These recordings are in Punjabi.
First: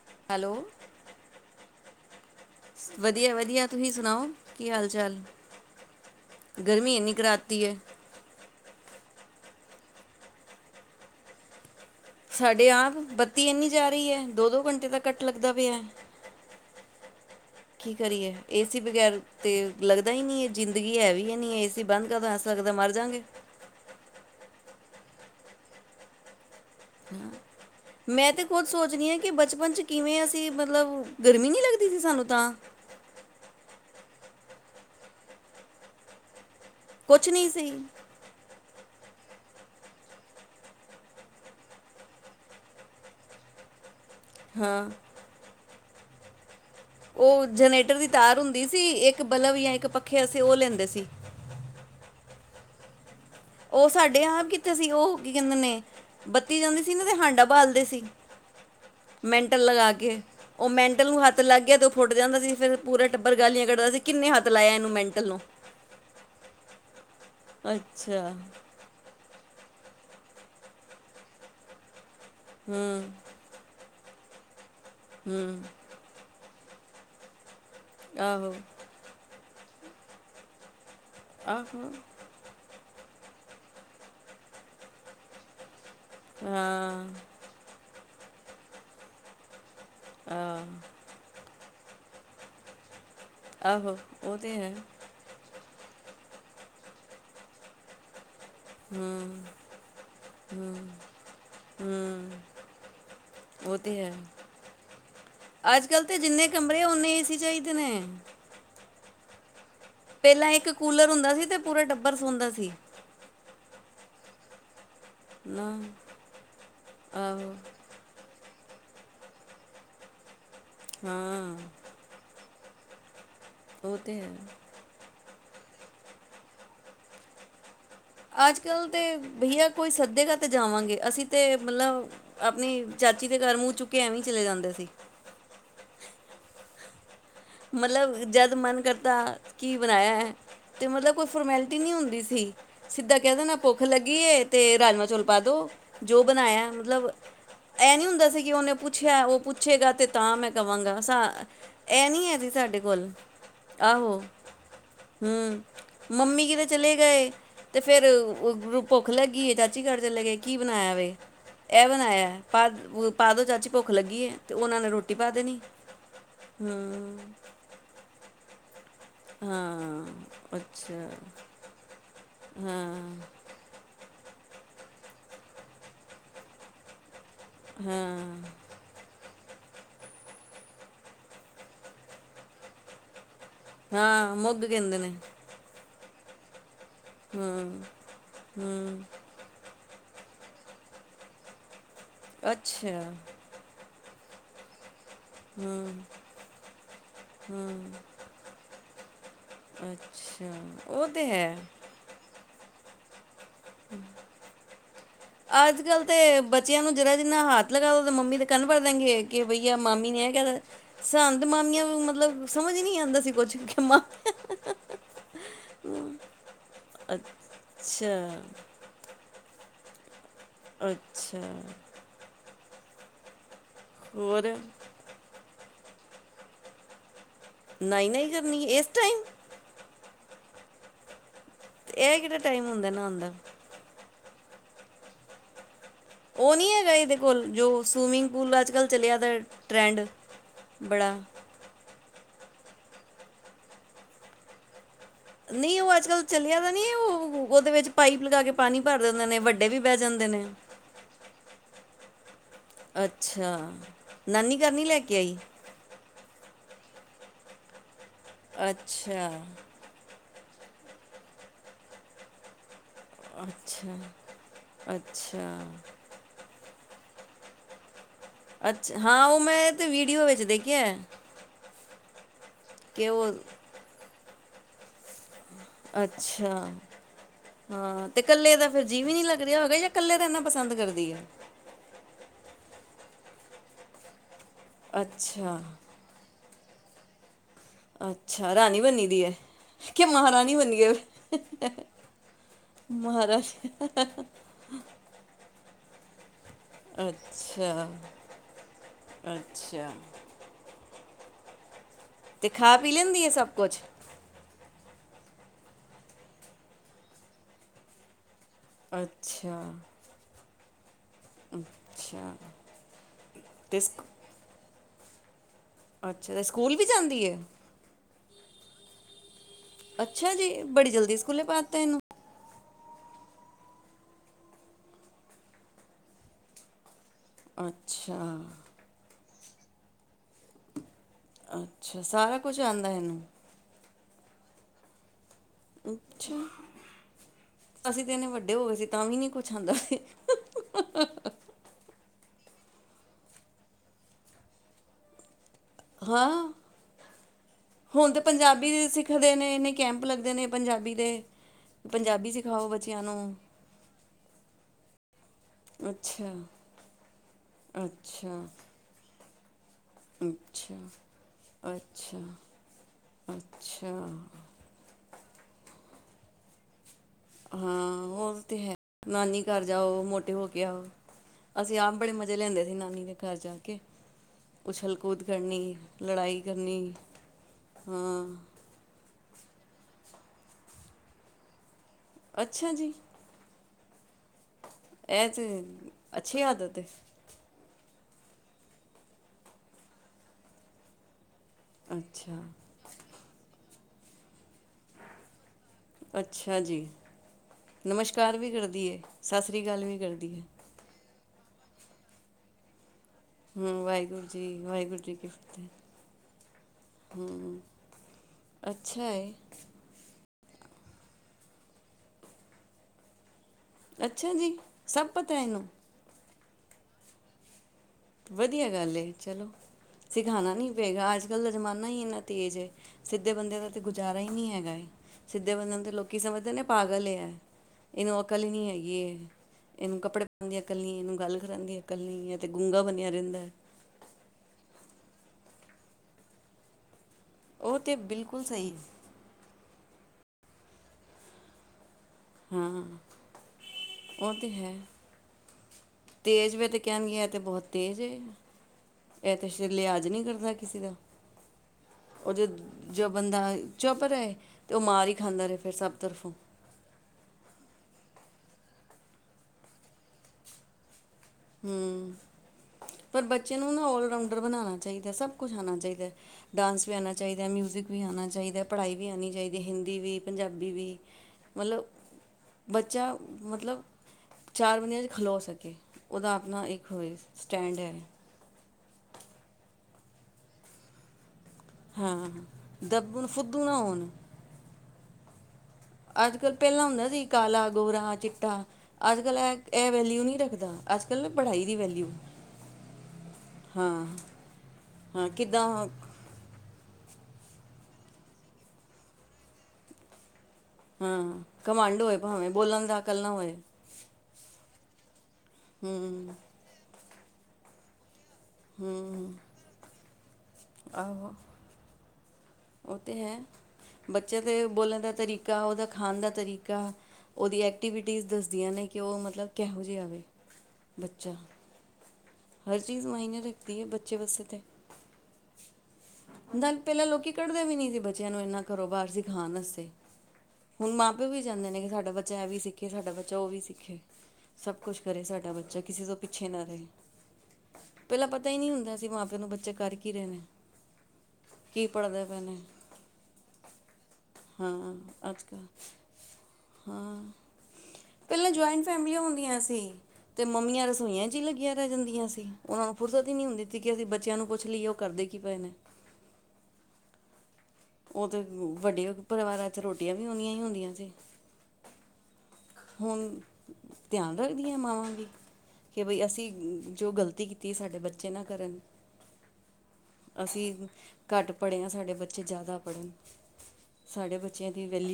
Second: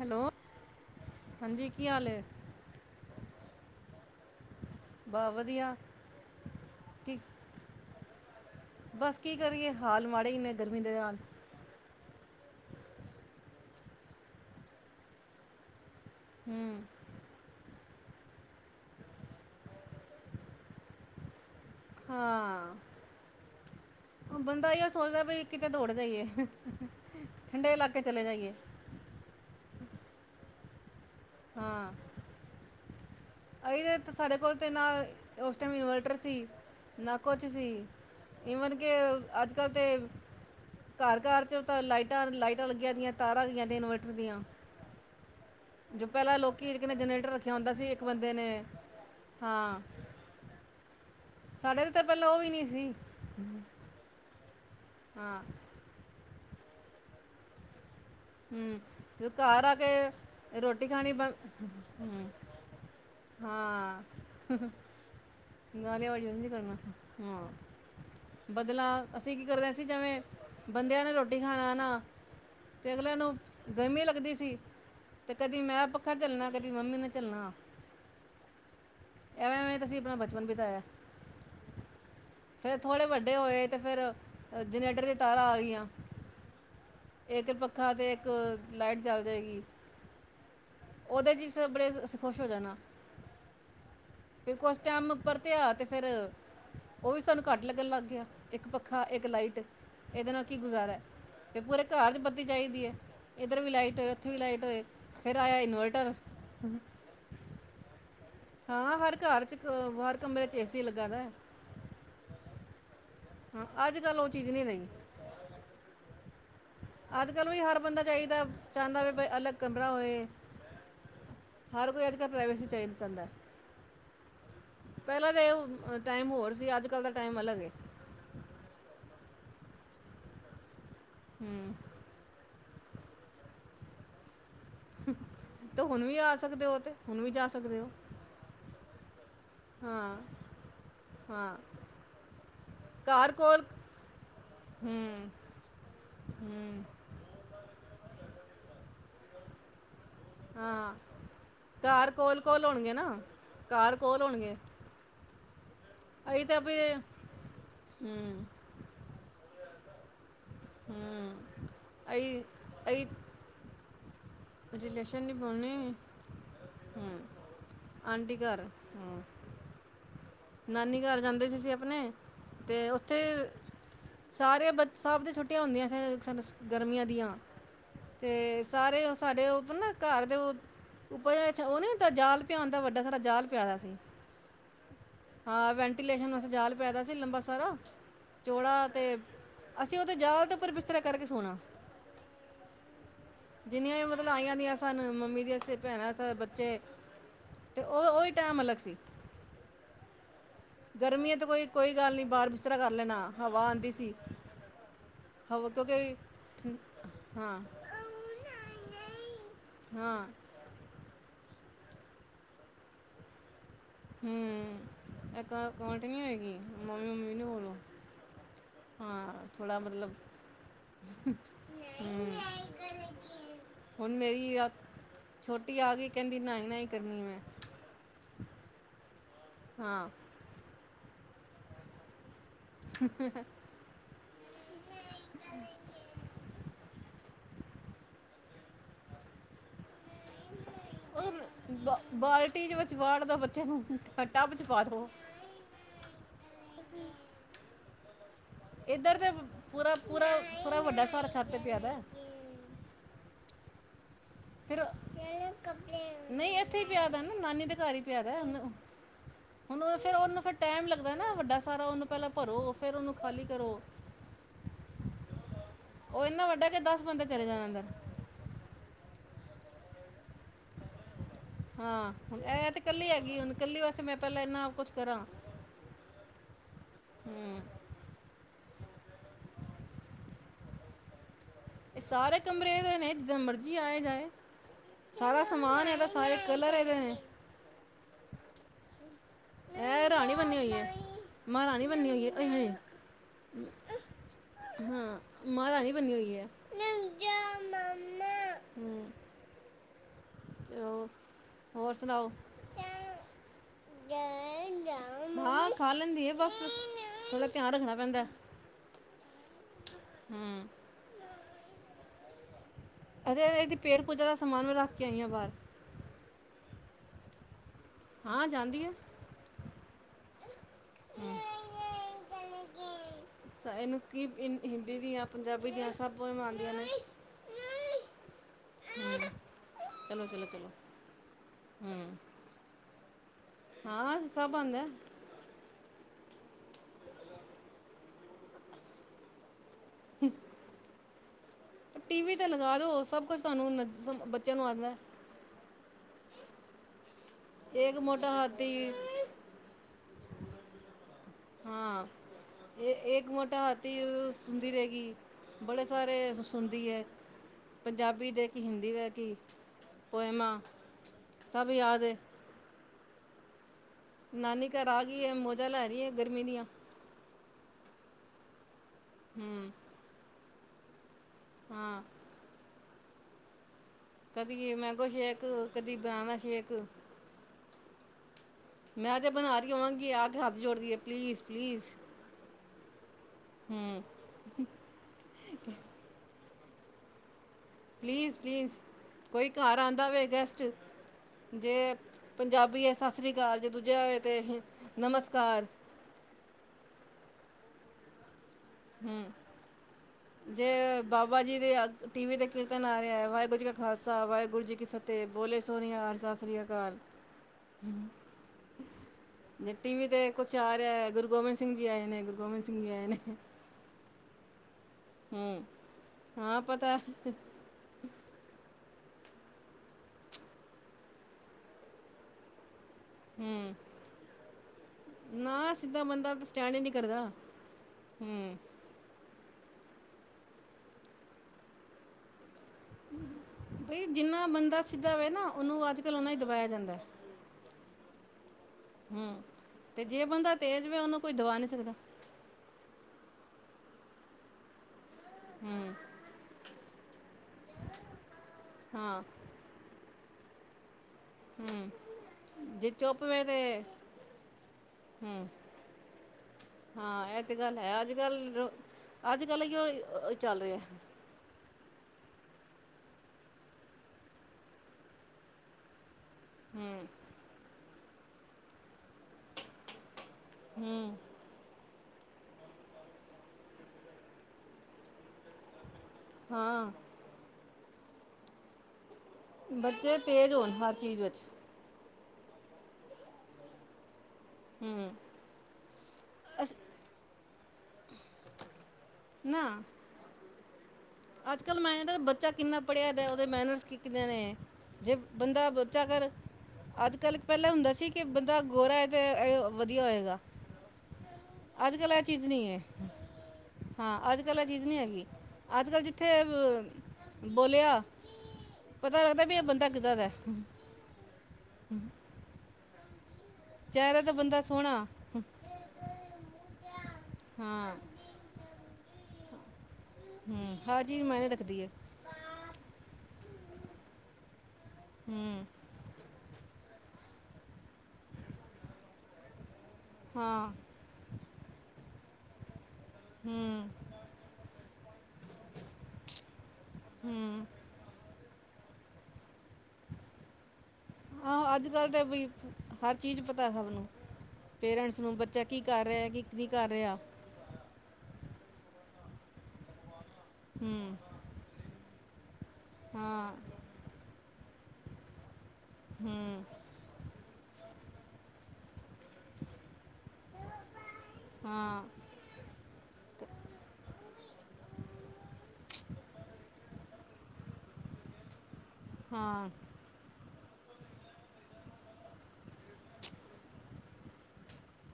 ਹੈਲੋ ਹਾਂਜੀ ਲ ਵਧੀਆ ਵਧੀਆ ਤੁਸੀਂ ਸੁਣਾਓ ਕੀ ਹਾਲ ਚਾਲ ਬਸ ਵਧੀਆ ਗਰਮੀ ਇਨੀ ਕੀ ਕਰਾਤੀ ਹੈ ਬਸ ਕੀ ਕਰੀਏ ਹਾਲ ਮਾੜੇ ਇੰਨੇ ਗਰਮੀ ਦੇ ਨਾਲ ਸਾਡੇ ਆਪ ਬੱਤੀ ਇੰਨੀ ਜਾ ਰਹੀ ਹੈ ਦੋ ਦੋ ਘੰਟੇ ਦਾ ਕੱਟ ਲੱਗਦਾ ਪਿਆ ਹੈ ਹੂੰ ਕੀ ਕਰੀਏ ਇਸਏ ਸੀ ਬਗੈਰ ਤੇ ਲੱਗਦਾ ਹੀ ਨਹੀਂੀ ਹੈ ਜ਼ਿੰਦਗੀ ਹੈ ਵੀ ਹੈ ਨੀ ਅਸੀਂ ਬੰਦ ਕਰਦੋ ਐਸ ਲਦਾ ਹਾਂ ਮਰ ਜਾਗੇ ਬੰਦਾ ਇਹ ਸੋਚਦਾ ਵੀ ਕਿਤੇ ਦੌੜਦਾ ਹੀ ਹੈ ਮੈਂ ਤੇ ਖੁਦ ਸੋਚਣੀ ਹਾਂ ਕਿ ਬਚਪਨ ਚ ਕਿਵੇਂ ਅਸੀਂ ਮਤਲਬ ਗਰਮੀ ਨਹੀਂ ਲੱਗਦੀ ਹਾਂ ਸੀ ਸਾਨੂੰ ਤਾਂ ਤਾਂ ਸਾਡੇ ਕੋਲ ਤਾਂ ਨਾ ਉਸ ਟਾਈਮ ਇਨਵਰਟਰ ਸੀ ਕੁਛ ਨਹੀਂ ਸੀ ਈਵਨ ਕਿ ਅੱਜ ਕੱਲ੍ਹ ਤਾਂ ਘਰ ਘਰ 'ਚ ਤਾਂ ਲਾਈਟਾਂ ਲਾਈਟਾਂ ਲੱਗੀਆਂਦੀਆਂ ਤਾਰਾਂ ਆ ਜਾਂਦੀਆਂ ਇਨਵਰਟਰ ਦੀਆਂ ਹਾਂ ਜੋ ਪਹਿਲਾਂ ਲੋਕ ਉਹ ਜਨਰੇਟਰ ਦੀ ਤਾਰ ਹੁੰਦੀ ਸੀ ਇੱਕ ਬਲਬ ਜਾਂ ਹਾਂ ਇੱਕ ਪੱਖੇ ਸੀ ਉਹ ਲੈਂਦੇ ਸੀ ਸਾਡੇ ਤੇ ਤਾਂ ਪਹਿਲਾਂ ਉਹ ਵੀ ਨੀ ਸੀ ਉਹ ਸਾਡੇ ਆਪ ਕੀ ੇ ਸੀ ਉਹ ਹੋ ਕੀ ਹਾਂ ਕਹਿੰਦੇ ਨੇ ਬੱਤੀ ਜਾਂਦੀ ਸੀ ਨਾ ਤੇ ਹਾਂਡਾ ਬਾਲਦੇ ਸੀ ਹੂੰ ਜਦੋਂ ਮੈਂਟਲ ਘਰ ਆ ਲਗਾ ਕੇ ਉਹ ਰੋਟੀ ਮੈਂਟਲ ਖਾਣੀ ਬ ਨੂੰ ਹੱਥ ਲੱਗ ਗਿਆ ਤੇ ਉਹ ਫੁਟ ਹੂੰ ਜਾਂਦਾ ਸੀ ਫਿਰ ਪੂਰਾ ਟੱਬਰ ਗਾਲੀਆਂ ਕੱਢਦਾ ਸੀ ਹਾਂ ਕਿੰਨੇ ਹੱਥ ਲਾਇਆ ਇਹਨੂੰ ਮੈਂਟਲ ਨੂੰ ਗਾਲੀਆਂ ਵਾਲੀ ਯੂਜ ਨਹੀਂ ਕਰਨਾ ਹਾਂ ਅ ਬਦਲਾ ਅਸੀਂ ਕਰਦਾ ਸੀ ਜਿਵੇਂ ਬੰਦਿਆਂ ਨੇ ਰੋਟੀ ਖਾਣਾ ਨਾ ਅਤੇ ਹੂੰ ਅਗਲ ਨੂੰ ਗਰਮੀ ਲੱਗਦੀ ਸੀ ਤੇ ਕਦੀ ਹੂੰ ਮੈਂ ਪੱਖਾ ਚੱਲਣਾ ਤੇਰੀ ਮੰਮੀ ਨੇ ਚੱਲਣਾ ਆਹੋ ਐਵੇਂ ਐਵੇਂ ਤਾਂਸੀਂ ਆਪਣਾ ਬਚਪਨ ਵੀ ਤਾਂ ਆਆ ਆਹੋ ਫਿਰ ਥੋੜ੍ਹੇ ਵੱਡੇ ਹੋਏ ਅਤੇ ਫਿਰ ਜਨਰੇਟਰ ਦੀਆਂ ਤਾਰਾਂ ਆ ਗਈਆਂ ਹਾਂ ਇਹਧ ਪੱਖਾ ਤੇ ਇੱਕ ਲਾਈਟ ਚੱਲ ਜਾਵੇਗੀ ਆਹ ਉਹਦੇ ਜ ਬੜੇ ਖੁਸ਼ ਹੋ ਜਾਣਾ ਆਹੋ ਉਹ ਤੇ ਹੈ ਫਰ ਉਹ ਵੀ ਸਾਨੂੰ ਘੱਟ ਲੱਗਣ ਲੱਗ ਗਿਆ ਇੱਕ ਪੱਖਾ ਇੱਕ ਹੂੰ ਲਾਈਟ ਇਹਦੇ ਨਾਲ ਕੀ ਗੁਜ਼ਾਰਾ ਫ ਪੂਰੇ ਘਰ ' ਹੂੰ ਬੱਤੀ ਚਾਹੀਦੀ ਹੈ ਇੱਧਰ ਵੀ ਉਹ ਤੇ ਲਾਈਟ ਹੋਏ ਹੈ ਉੱਥੇ ਵੀ ਲਾਈਟ ਹੋਏ ਫਿਰ ਆਇਆ ਅੱਜ ਕੱਲ ਇਨਵਰਟਰ ਤੇ ਜਿੰਨੇ ਕਮਰੇ ਓਨੇ ਏਸੀ ਚਾਹੀਦੇ ਨੇ ਹਾਂ ਹਰ ਘਰ ਚ ਕ- ਹਰ ਕਮਰੇ ਪਹਿਲਾਂ 'ਚ ਇੱਕ ਏਸੀ ਲੱਗਾ ਕੂਲਰ ਦਾ ਹੈ ਹੁੰਦਾ ਸੀ ਤੇ ਪੂਰਾ ਟੱਬਰ ਸੌਦਾ ਸੀ ਹਾਂ ਅੱਜ ਕੱਲ ਉਹ ਚੀਜ਼ ਨੀ ਰਹੀ ਨਾ ਅੱਜ ਕੱਲ ਆਹੋ, ਵੀ ਹਰ ਬੰਦਾ ਚਾਹੀਦਾ ਚਾਹੁੰਦਾ ਵੀ ਬਈ ਅਲੱਗ ਕਮਰਾ ਹੋਏ ਹਾਂ, ਹਰ ਕੋਈ ਅੱਜ ਕੱਲ੍ਹ ਪ੍ਰਾਈਵੇਸੀ ਤੇੇਲ ਚੰਦਾ ਹੋਤੇ ਹੈ ਪ ਟਾਈਮ ਹੋਰ ਸੀ ਅੱਜ ਕੱਲ ਦਾ ਟਾਈਮ ਅਲੱਗ ਅੱਜ ਕੱਲ ਤੇ ਬਈਆ ਕੋਈ ਸੱਦੇਗਾ ਤੇ ਜਾਵਾਂਗੇ ਅਸੀਂ ਤਾਂ ਹੂੰ ਮਤਲਬ ਅ ਚਾਚੀ ਦੇ ਘਰ ਮੂੰਹ ਚੁੱਕ ਐਵੇਂ ਚਲੇ ਜਾਂਦੇ ਪੀ ਤੇ ਹੁਣ ਵੀ ਆ ਸਕਦੇ ਹੋ ਤੇ ਹੁਣ ਵੀ ਜਾ ਸਕਦੇ ਹੋ ਮਤਲਬ ਜਦ ਮਨ ਕਰਦਾ ਤਾਂ ਕੀ ਬਣਾਇਆ ਹਾਂ ਹੈ ਅਤੇ ਮਤਲਬ ਕੋਈ ਹਾਂ ਫੋਰਮੈਲਿਟੀ ਨਹੀਂ ਹੁੰਦੀ ਸੀ ਸਿੱਧਾ ਕਾਰ ਕਹਿ ਦਿੰਣਾ ਕੋਲ ਭੁੱਖ ਲੱਗੀ ਹੈ ਅਤੇ ਰਾਜਮਾਂ ਚੌਲ ਹੂੰ ਪਾ ਦਿਉ ਜੋ ਬਣਾਇਆ ਹੂੰ ਮਤਲਬ ਇਹ ਨੀ ਹੁੰਦਾ ਸੀ ਕਿ ਉਹਨੇ ਪੁੱਛਿਆ ਉਹ ਪੁੱਛੇਗਾ ਤੇ ਤਾਂ ਮੈਂ ਹਾਂ ਕਹਾਂਗਾ ਇਹ ਕਾਰ ਨੀ ਹੈ ਕੋਲ ਸੀ ਕੋਲ ਸਾਡੇ ਹੋਣਗੇ ਨਾ ਕਾਰ ਆਹੋ ਕੋਲ ਹੋਣਗੇ ਹੂੰ ਅਸੀਂ ਮੰਮੀ ਤਾਂ ਕਿਤੇ ਵੀ ਚਲੇ ਗਏ ਤੇ ਫੇਰ ਹੂੰ ਗੁਰੂ ਭੁੱਖ ਲੈਗੀ ਕੀ ਤਾਂ ਚੀ ਗਰਜ ਲਗਗੀ ਕੀ ਬਣਾਇਆ ਵੇ ਹੂੰ ਇਹ ਬਣਾਇਆ ਅਸੀਂ ਪਾ ਅਸੀਂ ਪਾਦੋ ਚਾਚ ਭੁੱਖ ਲੱਗੀ ਏ ਤੇ ਉਹਨਾਂ ਨੇ ਰੋਟੀ ਰਿਲੇਸ਼ਨ ਪਾ ਨਹੀਂ ਦੇਣੀ ਬਣੇ ਹਮ ਹੂੰ ਆਂਟੀ ਘਰ ਹੂੰ ਹਾਂ ਅੱਛਾ ਅਤੇ ਹਾਂ ਉੱਥੇ ਸਾਰੀਆਂ ਬ ਸਭ ਤੋਂ ਛੁੱਟੀਆਂ ਹੁੰਦੀਆਂ ਸ ਸਾਨ ਗਰਮੀਆਂ ਦੀਆਂ ਹਾਂ ਤੇ ਸਾਰੇ ਸਾਡੇ ਉੱਪਰ ਨਾ ਘਰ ਦੇੱਪਰ ਉਹ ਨੀ ਹੁੰਦਾ ਜਾਲ ਪ ਆਉਂਦਾ ਵੱਡਾ ਸਾਡਾ ਜਲ ਹਾਂ ਮੁੱਗ ਕਹਿੰਦੇ ਨੇ ਲੇਸ਼ਨ ਜਾਲ ਪੈਦਾ ਸੀ ਲੰਬਾ ਸਾਰਾ ਹੂੰ ਚੋੜਾ ਤੇ ਹੂੰ ਅਸੀਂ ਉਹਦੇ ਜਾਲ ਦੇ ਉੱਪਰ ਬਿਸਤਰਾ ਕਰਕੇ ਸੋਣਾ ਅੱਛਾ ਜਨੀਆਂ ਮਤਲਬ ਆਈ ਜਾਂਦੀਆਂ ਸਾਨੂੰ ਮੰਮੀ ਦੀ ਹਸੇ ਭੈਣਾਂ ਬੱਚੇ ਅਤੇ ਉਹ ਉਹੀ ਟਾਈਮ ਅਲੱਗ ਸੀ ਅੱਛਾ ਉਹ ਗਰਮੀੀਆਂ ਤੇ ਹੈ ਕੋਈ ਕੋਈ ਗੱਲ ਨਹੀਂੀ ਬਾਹਰ ਇਸ ਤਰ੍ਹਾਂ ਕਰ ਲੈ ਹਵਾ ਆਉਂਦੀ ਸੀ ਹਵਾ ਅੱਜ ਕੱਲ ਕਿਉਂਕਿ ਤੇ ਠੰ- ਬੱਚਿਆਂ ਨੂੰ ਜਿਹਰਾ ਜਿੰਨਾ ਹਾਂ ਹੱਥ ਲਗਾ ਦ ਮੰਾਮਮੀ ਤੇ ਕੰਨ ਵਰ ਦਿਆਂਗੇ ਕਿ ਬਈਆ ਮਾਮੀ ਹਾਂ ਨੇ ਇਹ ਕਹਿ ਮਾਮੀਆਂ ਨੂੰ ਮਤਲਬ ਸਮਝ ਨੀ ਆਉਂਦਾ ਸੀ ਕੁੱਝ ਹਮ ਇਕਟ ਨੀ ਹੋਏਗੀ ਮੰਾਮਮੀ ਮੰਮੀ ਨੂੰ ਬੋਲੋ ਅੱਛਾ ਹਾਂ ਥੋ੍ਹਾ ਮਤਲਬ ਅੱਛਾ ਹੂੰ। ਹੁਣ ਹੋਰ ਮੇਰੀ ਆ ਛੋਟੀ ਰਟੀ ਆ ਗਈ ਕਹਿੰਦੀ ਨਾ ਹੀ ਨਾ ਹੀ ਕਰਨੀ ਮੈਂ ਨ ਨਹੀਂ ਕਰਨੀ ਇਸ ਟਾਈਮ ਹਾਂ ਹੈੇਗੀ ਟਾਈਮ ਹੁੰਦਾ ਨਾ ਆਉਂਦਾ ਹਮ ਉਹ ਨਹੀਂ ਹੈਗਾ ਇਹਦੇ ਕੋਲ ਜੋ ਸਵੀਮਿੰਗ ਪੂਲ ਅੱਜ ਕੱਲ੍ਹ ਚਲਿਆ ਦਾ ਟਰੈਂਡ ਬੜਾ ਉਹ ਬ- ਬਾਲਟੀ ਚ ਵਿੱਚ ਵੜ ਦੋ ਬੱਚਿਆਂ ਨੂੰ ਟੱਬ ਚ ਪਾ ਦੋ ਨਹੀਂ ਉਹ ਅੱਜ ਕੱਲ ਚਲਿਆ ਤਾਂ ਨਹੀਂੀ ਉਹ ਉਹਦੇ ਵਿੱਚ ਪਾਈਪ ਲਗਾ ਕੇ ਪਾਣੀ ਭਰ ਇੱਧਰ ਦਿੰਦੇ ਤੇ ਨੇ ਵੱਡੇ ਵੀ ਪੂਰਾ ਬਹਿ ਪੂਰਾ ਜਾਂਦੇ ਨੇ ਪੂਰਾ ਵੱਡਾ ਸਾਰਾ ਛੱਤ ਤੇ ਪਿਆ ਦਾ ਹੈ। ਅੱਛਾ ਨਾਨੀ ਘਰ ਨੀ ਫਿਰੋ ਲੈ ਕੇ ਆਈ? ਕਪਲੇ ਨਹੀਂ ਇੱਥੇ ਹੀ ਪਿਆਦਾ ਨਾ ਨਾਨੀ ਦੇ ਘਰ ਹੀ ਪਿਆਦਾ ਉਹਨੂੰ ਅੱਛਾ, ਹੁਣ ਫੇਿਰ ਉਹਨੂੰ ਫਿਰ ਟਮ ਲੱਗਦਾ ਨਾ ਵੱਡਾ ਸਾਰਾ ਉਹਨੂੰ ਪਹਿਲਾਂ ਭਰੋ ਫਿਰ ਉਹਨੂੰ ਖਾਲੀ ਕਰੋ ਅੱਛਾ ਅੱਛਾ ਦਸ ਬੰਦੇ ਚਲੇ ਜਾਣਾ ਅੰਦਰ ਅੱਛਾ ਹਾਂ ਉਹ ਮੈਂ ਤੇ ਵੀਡੀਓ ਵਿੱਚ ਦੇਖੀਿਆ ਹਾਂ ਹੁਣ ਇਹ ਤੇ ਕੱਲੀ ਹੈਗੀ ਹੁਣ ਕੱਲੀ ਵਾਸੇ ਮੈਂ ਪਹਿਲਾਂ ਇਨਾ ਕੁਛ ਕਰਾਂ ਅੱਛਾ ਹੂੰ ਹਾਂ ਤੇ ਕੱਲੇ ਦਾ ਫੇਿਰ ਜੀ ਵੀ ਨੀ ਲੱਗ ਰਿਹਾ ਹੈਗਾ ਜਾਂ ਕੱਲੇ ਰ ਇਹਨਾ ਪਸੰਦ ਕਰਦੀ ਆ ਇਹ ਸਾਰੇ ਕਮਰੇਦੇ ਨੇ ਜਿੱਦਾਂ ਮਰਜ਼ੀ ਆਏ ਜਾਏ ਸਾਰਾ ਅੱਛਾ, ਸਮਾਨ ਇਹਦਾ ਸਾਰੇ ਕੱਲਾਰ ਨੇ ਅੱਛਾ ਰਾਣੀ ਬੰਨੀ ਦੀ ਹੈ ਕਿ ਇਹ ਰਾਣੀ ਮਹਾਰਣੀ ਬੰਨੀ ਬਣ ਹੋਈ ਹੈ ਗਵੇ ਮਹਾਰਾਣੀ ਬੰਨੀ ਹੋਈ ਹੈ ਓਏ ਹੋਏ ਮਹਾਰਾਣੀ ਬਣੀ ਹੋਈ ਹੈ ਨੰਜਾ ਅੱਛਾ ਮੰਮਾ ਹੂੰ ਅੱਛਾ ਚਲੋ ਹੋਰ ਸੁਣਾਓ ਤੇ ਖਾ ਪੀ ਲੈਂਦੀ ਆ ਸਭ ਕੁਛ ਹਾਂ ਹਾਂ ਖਾ ਲੈਂਦੀ ਆ ਬਸ ਥੋੜਾ ਧਿਆਨ ਰੱਖਣਾ ਪੈਂਦਾ ਅੱਛਾ ਹਮ ਅੱਛਾ ਅ ਇਹਦੀ ਤੇ ਪੇੜ ਸਕੂ- ਪੂਜ ਦਾ ਸਮਾਨ ਵੀੱਖ ਈਆਂ ਬਾਹਰ ਅੱਛਾ ਅਤੇ ਸਕੂਲ ਵੀ ਜਾਂਦੀ ਹੈ ਹਾਂ ਜਾਂਦੀ ਹੈ ਅੱਛਾ ਜੀ ਬੜੀ ਜਲਦੀ ਹਮ ਸਕੂਲੇ ਪਾ ਦਿੱਤਾ ਇਹਨੂੰ ਇਹਨੂੰ ਕੀ ਹਿੰਦੀ ਦੀਆਂ ਪੰਜਾਬੀ ਦੀਆਂ ਸਭਦੀਆਂ ਨੇ ਅੱਛਾ ਹਮ ਚਲੋ ਚਲੋ ਚਲੋ ਅੱਛਾ ਹਮ ਸਾਰਾ ਕੁਛ ਆਉਂਦਾ ਇਹਨੂੰ ਹਾਂ ਸਭ ਬੰਦਾ ਹੈ ਅੱਛ ਅਸੀਂ ਤੇ ਇੰਨੇ ਵੱਡੇ ਹੋ ਗਏ ਸੀ ਤਾਂ ਵੀ ਨੀ ਕੁਛ ਆਉਂਦਾ ਸੀ ਹਮ ਟੀ ਵੀ ਤੇ ਲਗਾ ਦੋ ਸਭ ਕੁਛ ਸਾਨੂੰ ਬੱਚਿਆਂ ਨੂੰ ਆਦਦਾ ਹਾਂ ਏਕ ਹੁਣ ਤਾਂ ਮੋਟਾ ਪੰਜਾਬੀ ਹਾਥੀ ਸਿੱਖਦੇ ਨੇ ਇੰਨੇ ਕੈਂਪ ਲੱਗਦੇ ਨੇ ਪੰਜਾਬੀ ਦੇ ਹਾਂ ਪੰਜਾਬੀ ਸਿਖਾਓ ਬੱਚਿਆਂ ਇਹ ਇੱਕ ਨੂੰ ਮੋਟਾ ਹਾਥੀ ਸੁਣਦੀ ਰਹੇਗੀ ਬੜੇ ਸਾਰੇ ਅੱਛਾ ਸੁਣਦੀ ਹੈ ਪੰਜਾਬੀ ਅੱਛਾ ਦੇ ਕੀ ਹਿੰਦੀ ਦੇ ਕੀ ਅੱਛਾ ਅੱਛਾ ਨਾਨੀ ਕਰ ਆਗੀ ਏ ਮੋਜਾ ਲੈ ਰਹੀ ਹੈ ਗਰਮੀ ਦੀਆਂ ਹਾਂ ਬੋਲ ਤੇ ਹੈ ਨਾਨੀ ਘਰ ਹੂੰ ਜਾਓ ਮੋਟੇ ਹੋ ਪਿਓ [unintelligible] ਅਸੀਂ ਆਪ ਹਾਂ, ਬੜੇ ਮਜ਼ੇ ਲੈਂਦੇ ਸੀ ਨਾਨੀ ਦੇ ਘਰ ਜਾ ਕੇ ਕਦੀ ਕੁਛਲ ਮੈਂਗੋ ਕੂਦ ਸ਼ੇਕ, ਕਰਨੀ ਕਦੀ ਬਨਾਨਾ ਲੜਾਈ ਸ਼ੇਕ। ਕਰਨੀ ਹਾਂ ਮੈਂ ਤੇ ਬਣਾ ਰੀ ਹੋਵਾਂਗੀ ਆ ਕੇ ਹੱਥ ਜੋੜਦੀ ਹੈ ਪਲੀਜ਼ ਪਲੀਜ਼ ਅੱਛਾ ਜੀ ਹਮ ਇਹ ਤੇ ਅੱਛੀ ਆ ਮੱਦਦੇ [unintelligible] ਪਲੀਜ਼ ਪਲੀਜ਼ ਕੋਈ ਘਰ ਆਉਂਦਾ ਹੋਵੇ ਗੈਸਟ ਜੇ ਅੱਛਾ ਪੰਜਾਬੀ ਇਹ ਸਤਿ ਸ੍ਰੀ ਦੂਜਾ ਆਜੇ ਦੂਜਾ ਆਵੇ ਤੇ ਨਮਸਕਾਰ ਅੱਛਾ ਜੀ ਨਮਸਕਾਰ ਵੀ ਕਰ ਦੀ ਏ ਹੂੰ ਜੇ ਬਾਬਾ ਜੀ ਦੇ ਟੀ ਵੀ ਤੇ ਕੀਰਤਨ ਆ ਵਾਹਿਗੁਰੂ ਜੀ ਕਾ ਖਾਲਸਾ ਵਾਹਿਗੁਰੂ ਜੀ ਕੀ ਫਤਿਹ ਬੋਲੇ ਸੋਨੀਆਰ ਸਤਿ ਸ੍ਰੀ ਅਕਾਲ ਹੂੰ ਅੱਛਾ ਹੈ ਟੀ ਵੀ ਤੇ ਕੁਛ ਆ ਰਿਹਾ ਹੈ ਗੁਰੂ ਗੋਬਿੰਦ ਸਿੰਘ ਜੀ ਆਏ ਨੇ ਗੁਰੂ ਗੋਬਿੰਦ ਸਿੰਘ ਜੀ ਆਏ ਨੇ ਅੱਛਾ ਜੀ ਸੱਬ ਪਤਾ ਐ ਹੂੰ ਇਹਨੂੰ ਹਾਂ ਪਤਾ ਵਧੀਆ ਗੱਲ ਏ ਚਲੋ ਸਿਖਾਉਣਾ ਨੀ ਪਏ ਸਿੱਧੇ ਬੰਦੇ ਦਾ ਹੂੰ ਤੇ ਗੁਜ਼ਾਰਾ ਹੀ ਨਹੀਂ ਹੈਗਾ ਏ ਸਿੱਧੇ ਨਾ ਬੰਦਿਆਂ ਨੂੰ ਤੇ ਸਿੱਧਾ ਲੋਕੀ ਬੰਦਾ ਤਾਂ ਸਮਝਦੇ ਨੇ ਸਟੈਂਡ ਹੀ ਨਹੀਂ ਪਾਗਲ ਕਰਦਾ ਹੈ ਇਹਨੂੰ ਅਕਲ ਹੀ ਹੂੰ ਨਹੀਂ ਹੈਗੀ ਏ ਇਹਨੂੰ ਕੱਪੜੇ ਪਾਉਣ ਦੀ ਅਕਲ ਨੀ ਇਹਨੂੰ ਗੱਲ ਕਰਨ ਦੀ ਅਕਲ ਨੀ ਇਹ ਤੇ ਗੂੰਗਾ ਬਈ ਜਿੰਨਾ ਬੰਦਾ ਸਿੱਧਾ ਵੇ ਨਾ ਉਹਨੂੰ ਅੱਜ ਕਲ ਉਹਨਾ ਹੀ ਦਬਾਇਆ ਜਾਂਦਾ ਹੈ ਉਹ ਤੇ ਬਿਲਕੁਲ ਸਹੀ ਹੂੰ ਤੇ ਜੇ ਬੰਦਾ ਤੇਜ਼ ਵੇ ਉਹਨੂੰ ਕੋਈ ਦਵਾ ਨਹੀਂ ਸਕਦਾ ਹਾਂ ਹਾਂ ਉਹ ਤੇ ਹੈ ਹੂੰ ਤੇਜ ਵੇ ਤੇ ਵਿਿਆਨ ਗ ਗਿਆਤ ਤੇ ਬਹੁਤ ਤੇਜ਼ ਹਾਂ ਇਹ ਤੇ ਲਿਆਜ਼ ਨਹੀਂ ਕਰਦਾ ਕਿਸੇ ਦਾ ਹੂੰ ਉਹ ਜੇ ਜ ਚੁੱਪ ਬੰਦਾ ਵੇ ਤੇ ਚੁੱਪ ਰਿਹਾ ਤੇ ਉਹ ਮਾਰ ਹੀ ਹੂੰ ਖਾਂਦਾ ਰਿਹਾ ਫਿਰ ਸਭ ਤਰਫੋਂ ਅੱਜ ਗੱਲ ਹੈ ਅੱਜ ਕੱਲ ਅੱਜ ਕੱਲ ਉਹ ਚੱਲ ਰਿਹਾ ਹਮ ਪਰ ਬੱਚੇ ਨੂੰ ਨਾ ਆਲਰਾਊਂਡਰ ਬਣਾਉਣਾ ਚਾਹੀਦਾ ਸਭ ਕੁਛ ਆਉਣਾ ਚਾਹੀਦਾ ਡਾਂਸ ਵੀ ਹੂੰ ਆਉਣਾ ਚਾਹੀਦਾ ਮਿਊਜਿਕ ਵੀ ਆਉਣਾ ਚਾਹੀਦਾ ਪੜ੍ਹਾਈ ਵੀ ਆਉਣੀ ਚਾਹੀਦੀ ਹਿੰਦੀ ਵੀ ਪੰਜਾਬੀ ਵੀ ਹੂੰ ਮਤਲਬ ਬੱਚਾ ਮਤਲਬ ਚਾਰ ਬੰਦਿਆ ਚ ' ਖਲੋ ਸਕੇ ਉਹਦਾ ਆਪਣਾ ਇੱਕ ਹਾਂ ਹੋ ਸਟੈਂਡ ਹੈ ਬੱਚੇ ਤੇਜ਼ ਹੋਣ ਹਰ ਚੀਜ਼ ਵਿੱਚ ਹਾਂ ਦੱਬਣ ਫੁਦੂ ਨਾ ਹੋਉਣ ਹਮ ਅੱਜ ਕਲ ਪਹਿਲਾਂ ਹੁੰਦਾ ਸੀ ਕਾਲਾ ਗੋਰਾਾਂ ਚਿੱਟਾ ਅਜ ਕਲ ਨਾ ਇਹ ਵੈਲਿਊ ਨਹੀਂ ਰੱਖਦਾ ਤਾਂ ਅੱਜ ਕੱਲ ਮੈਂ ਬੱਚਾ ਕਿੰਨਾ ਪੜ੍ਹਿਆ ਉਹਦੇ ਮੈਨਰਸ ਕਿ ਹਾਂ ਕਿੰਨੇ ਨੇ ਜੇ ਹਾਂ ਬੰਦਾ ਕਿੱਦਾਂ ਬੱਚਾ ਅ ਕਰ ਅੱਜ ਕੱਲ ਪਹਿਲਾਂ ਹੁੰਦਾ ਸੀ ਕਿ ਬੱਚਾ ਗੋਰਾ ਹੈ ਤੇ ਇਹ ਵਧੀਆ ਹੋਏਗਾ ਹਾਂ ਅੱਜ ਘੁਮੰਡ ਕੱਲ੍ਹ ਹੋਏ ਇਹ ਚੀਜ਼ ਭਾਵੇਂ ਨਹੀਂ ਬੋਲਣ ਦਾ ਹੈ ਅਕਲ ਨਾ ਹੋਏ ਹਾਂ ਅੱਜ ਕੱਲ੍ਹ ਇਹ ਚੀਜ਼ ਨਹੀਂ ਹੈਗੀ ਅੱਜ ਕੱਲ੍ਹ ਜ ਹੂੰ ਅਤੇ ਬੋਲਿਆ ਪਤਾ ਹੂੰ ਲੱਗਦਾ ਵੀ ਇਹ ਬੰਦਾ ਕਿੱਦਾਂ ਦਾ ਆਹੋ ਉਹ ਤੇ ਹੈ ਚਿਹਰਾ ਤਾਂ ਬੱਚਿਆਂ ਬੰਦਾ ਦੇ ਬੋਲਣ ਸੋਹਣਾ ਦਾ ਤਰੀਕਾ ਉਹਦਾ ਖਾਣ ਦਾ ਤਰੀਕਾ ਉਹਹਦੀ ਹਾਂ ਐਕਟੀਵਿਟੀਜ਼ ਦੱਸਦੀਆਂ ਨੇ ਕਿ ਉਹ ਮਤਲਬ ਕਿਹੋ ਜਿਹਾ ਆਵੇ ਹਮ ਹਰ ਚੀਜ਼ ਬੱਚਾ ਮੈਂਨੇ ਰੱਖਦੀ ਆ ਹਰ ਚੀਜ਼ ਮਾਇਨੇ ਰੱਖਦੀ ਹੈ ਬੱਚੇ ਬੱਸੇ ਤੇ ਹਮ ਨਾਲ ਪਹਿਲਾਂ ਲੋਕ ਕੱਢਦੇ ਵੀ ਨਹੀਂ ਸੀ ਬੱਚਿਆਂ ਨੂੰ ਇੰਨਾ ਕਾਰੋਬਾਰ ਸੀਖਾਣ ਵਾਸਤੇ ਹਾਂ ਹੁਣ ਮਾਂ ਪਿਓ ਵੀ ਚਾਹੁੰਦੇ ਨੇ ਕਿ ਸਾਡੇ ਬੱਚਾ ਜੈ ਵੀ ਸੀ ਕਿ ਸਾਡਾ ਬੱਚਾ ਉਹ ਵੀ ਹੂੰ ਸਿੱਖੇ। ਸਭ ਕੁਛ ਕਰੇ ਸਾਡਾ ਬੱਚਾ, ਕਿਸੇ ਤੋਂ ਪਿੱਛੇ ਨਾ ਰਹੇ। ਹੂੰ ਪਹਿਲਾਂ ਪਤਾ ਈ ਨੀ ਹੁੰਦਾ ਸੀ ਮਾਂ ਪਿਓ ਨੂੰ -ਬੱਚੇ ਕਰ ਕੀ ਰੇਟ ਨੇ। ਆਹੋ ਅੱਜ ਕੀ ਕੱਲ੍ਹ ਤਾਂ ਪੜ੍ਹਦੇ ਪਏ ਵੀ ਨੇ ਹਰ ਚੀਜ਼ ਪਤਾ ਸਭ ਨੂੰ, ਹਾਂ ਪੇਰੈਂਟਸ ਨੂੰ। ਅੱਜ ਬੱਚਾ ਕੀ ਕੱਲ੍ਹ ਕਰ ਰਿਆ ਕੀ ਨਹੀਂ ਕਰ ਰਿਆ। ਪੇਲਾਂ ਜੁਆਇੰਟ ਫੈਮਲੀਆਂ ਹੁੰਦੀਆਂ ਸੀ। ਤੇ ਮੰਮੀਆਂ ਹੂੰ ਰਸੋਈਆਂ ਚ ਹੀ ਲੱਗੀਆਂ ਰਹਿ ਜਾਂਦੀਆਂ। ਸੀ ਉਹਨਾਂ ਨੂੰ ਫੁਰਸਤ ਹੀ ਨਹੀਂ ਹਾਂ ਹੁੰਦੀ ਤੀ ਕਿ ਅਸੀਂ ਬੱਚਿਆਂ ਨੂੰ- ਪੁਥ ਲੀਏ ਉਹ ਕਰਦੇ ਕੀ ਪਏ ਨੇ। ਹੂੰ ਉਹ ਤੇ ਵੱਡੇ ਪਰਿਵਾਰਾਂ 'ਚ ਰੋਟੀ- ਰੋਟੀਆਂ ਵੀ ਓਨੀਆ ਹੀ ਹੁੰਦੀਆਂ ਜੇ। ਹਾਂ ਹੁਣ ਧਿਆਨ ਰੱਖਦੀਆਂ ਮਾਵਾਂ ਵੀ ਕਿ ਬਈ ਅਸੀਂ- ਜੋ ਗਲਤੀ ਕੀਤੀ। ਸਾਡੇ ਬੱਚੇ ਨਾ ਕਰਨ। ਹਾਂ ਅਸੀਂ ਘੱਟ ਪੜ੍ਹੇ ਹਾਂ। ਸਾਡੇ ਬੱਚੇ ਜ਼ਿਆਦਾ ਪੜ੍ਹਨ। ਸਾਡੇ ਬੱਚੇ-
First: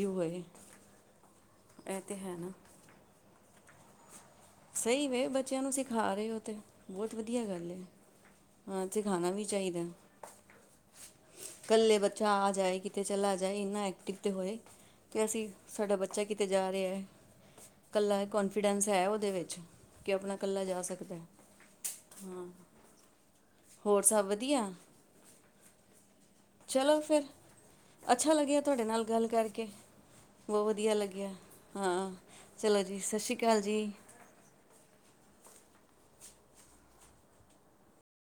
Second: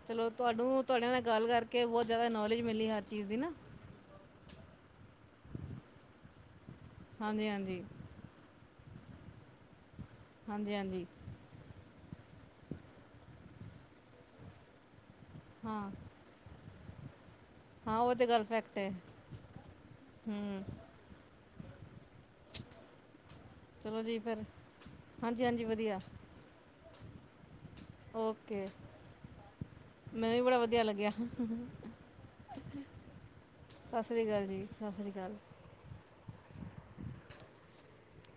ਚਲੋ ਤੁਹਾਨੂੰ ਤਾਡੇ ਨਾਲ ਗੱਲ ਕਰਕੇ ਇਹ ਬਹੁਤ ਤਾਂ ਜ਼ਿਆਦਾ ਹੈ ਨਾ। ਨੌਲੇਜ- ਮਿਲੀ ਹਰ ਚੀਜ਼ ਦੀ ਨਾ। ਸਹੀ ਵੇ ਬੱਚਿਆਂ ਨੂੰ ਸਿਖਾ ਰਹੇ ਹੋ ਤੇ। ਬਹੁਤ ਵਧੀਆ ਹਾਂਜੀ ਗੱਲ ਐ। ਹਾਂਜੀ ਹਾਂ ਸੀਖਾਣਾ ਵੀ ਚਾਹੀਦਾ। ਹਾਂਜੀ ਹਾਂਜੀ ਕੱਲੇ ਬੱਚਾ ਆ ਜਾਏ ਕਿਤੇ ਚਲਾ ਜਾਏ। ਇਨਾ ਐਕਟਿਵ ਤੇ ਹੋਏ। ਕਿ ਅਸੀਂ ਹਾਂ ਸਾਡਾ ਬੱਚਾ ਕਿਤੇ ਜਾ - ਤੇ ਐ। ਹਾਂ ਉਹ ਕੱਲਾ ਏ ਤਾਂ ਗੱਲ ਫੈਕਟ ਕਨਫੀਡੈਂਸ ਹੈ ਉਹਦੇ ਵਿੱਚ। ਕਿ ਆਪਣਾ ਕੱਲਾ ਹੂੰ ਜਾ ਸਕਦਾ। ਹਾਂ ਚਲੋ ਹੋਰ ਜੀ ਸਭ ਫਿਰ। ਵਧੀਆ ਹਾਂਜੀ- ਹਾਂਜੀ ਵਧੀਆ। ਚਲੋ ਫਿਰ ਅੱਛਾ ਲੱਗਿਆ ਓਕੇ ਤੁਆਡੇ ਨਾਲ ਗੱਲ ਕਰਕੇ। ਮੈਨੂੰ ਵੀ ਬੜਾ ਬਹੁ ਵਧੀਆ ਲੱਗਿਆ। ਹਾਂ ਚਲੋ ਜੀ-ਸਸ਼ੀ ਕਾਲ ਜੀ ਸਤਿ ਸ਼੍ਰੀ ਅਕਾਲ ਜੀ ਸਤਿ ਸ਼੍ਰੀ ਅਕਾਲ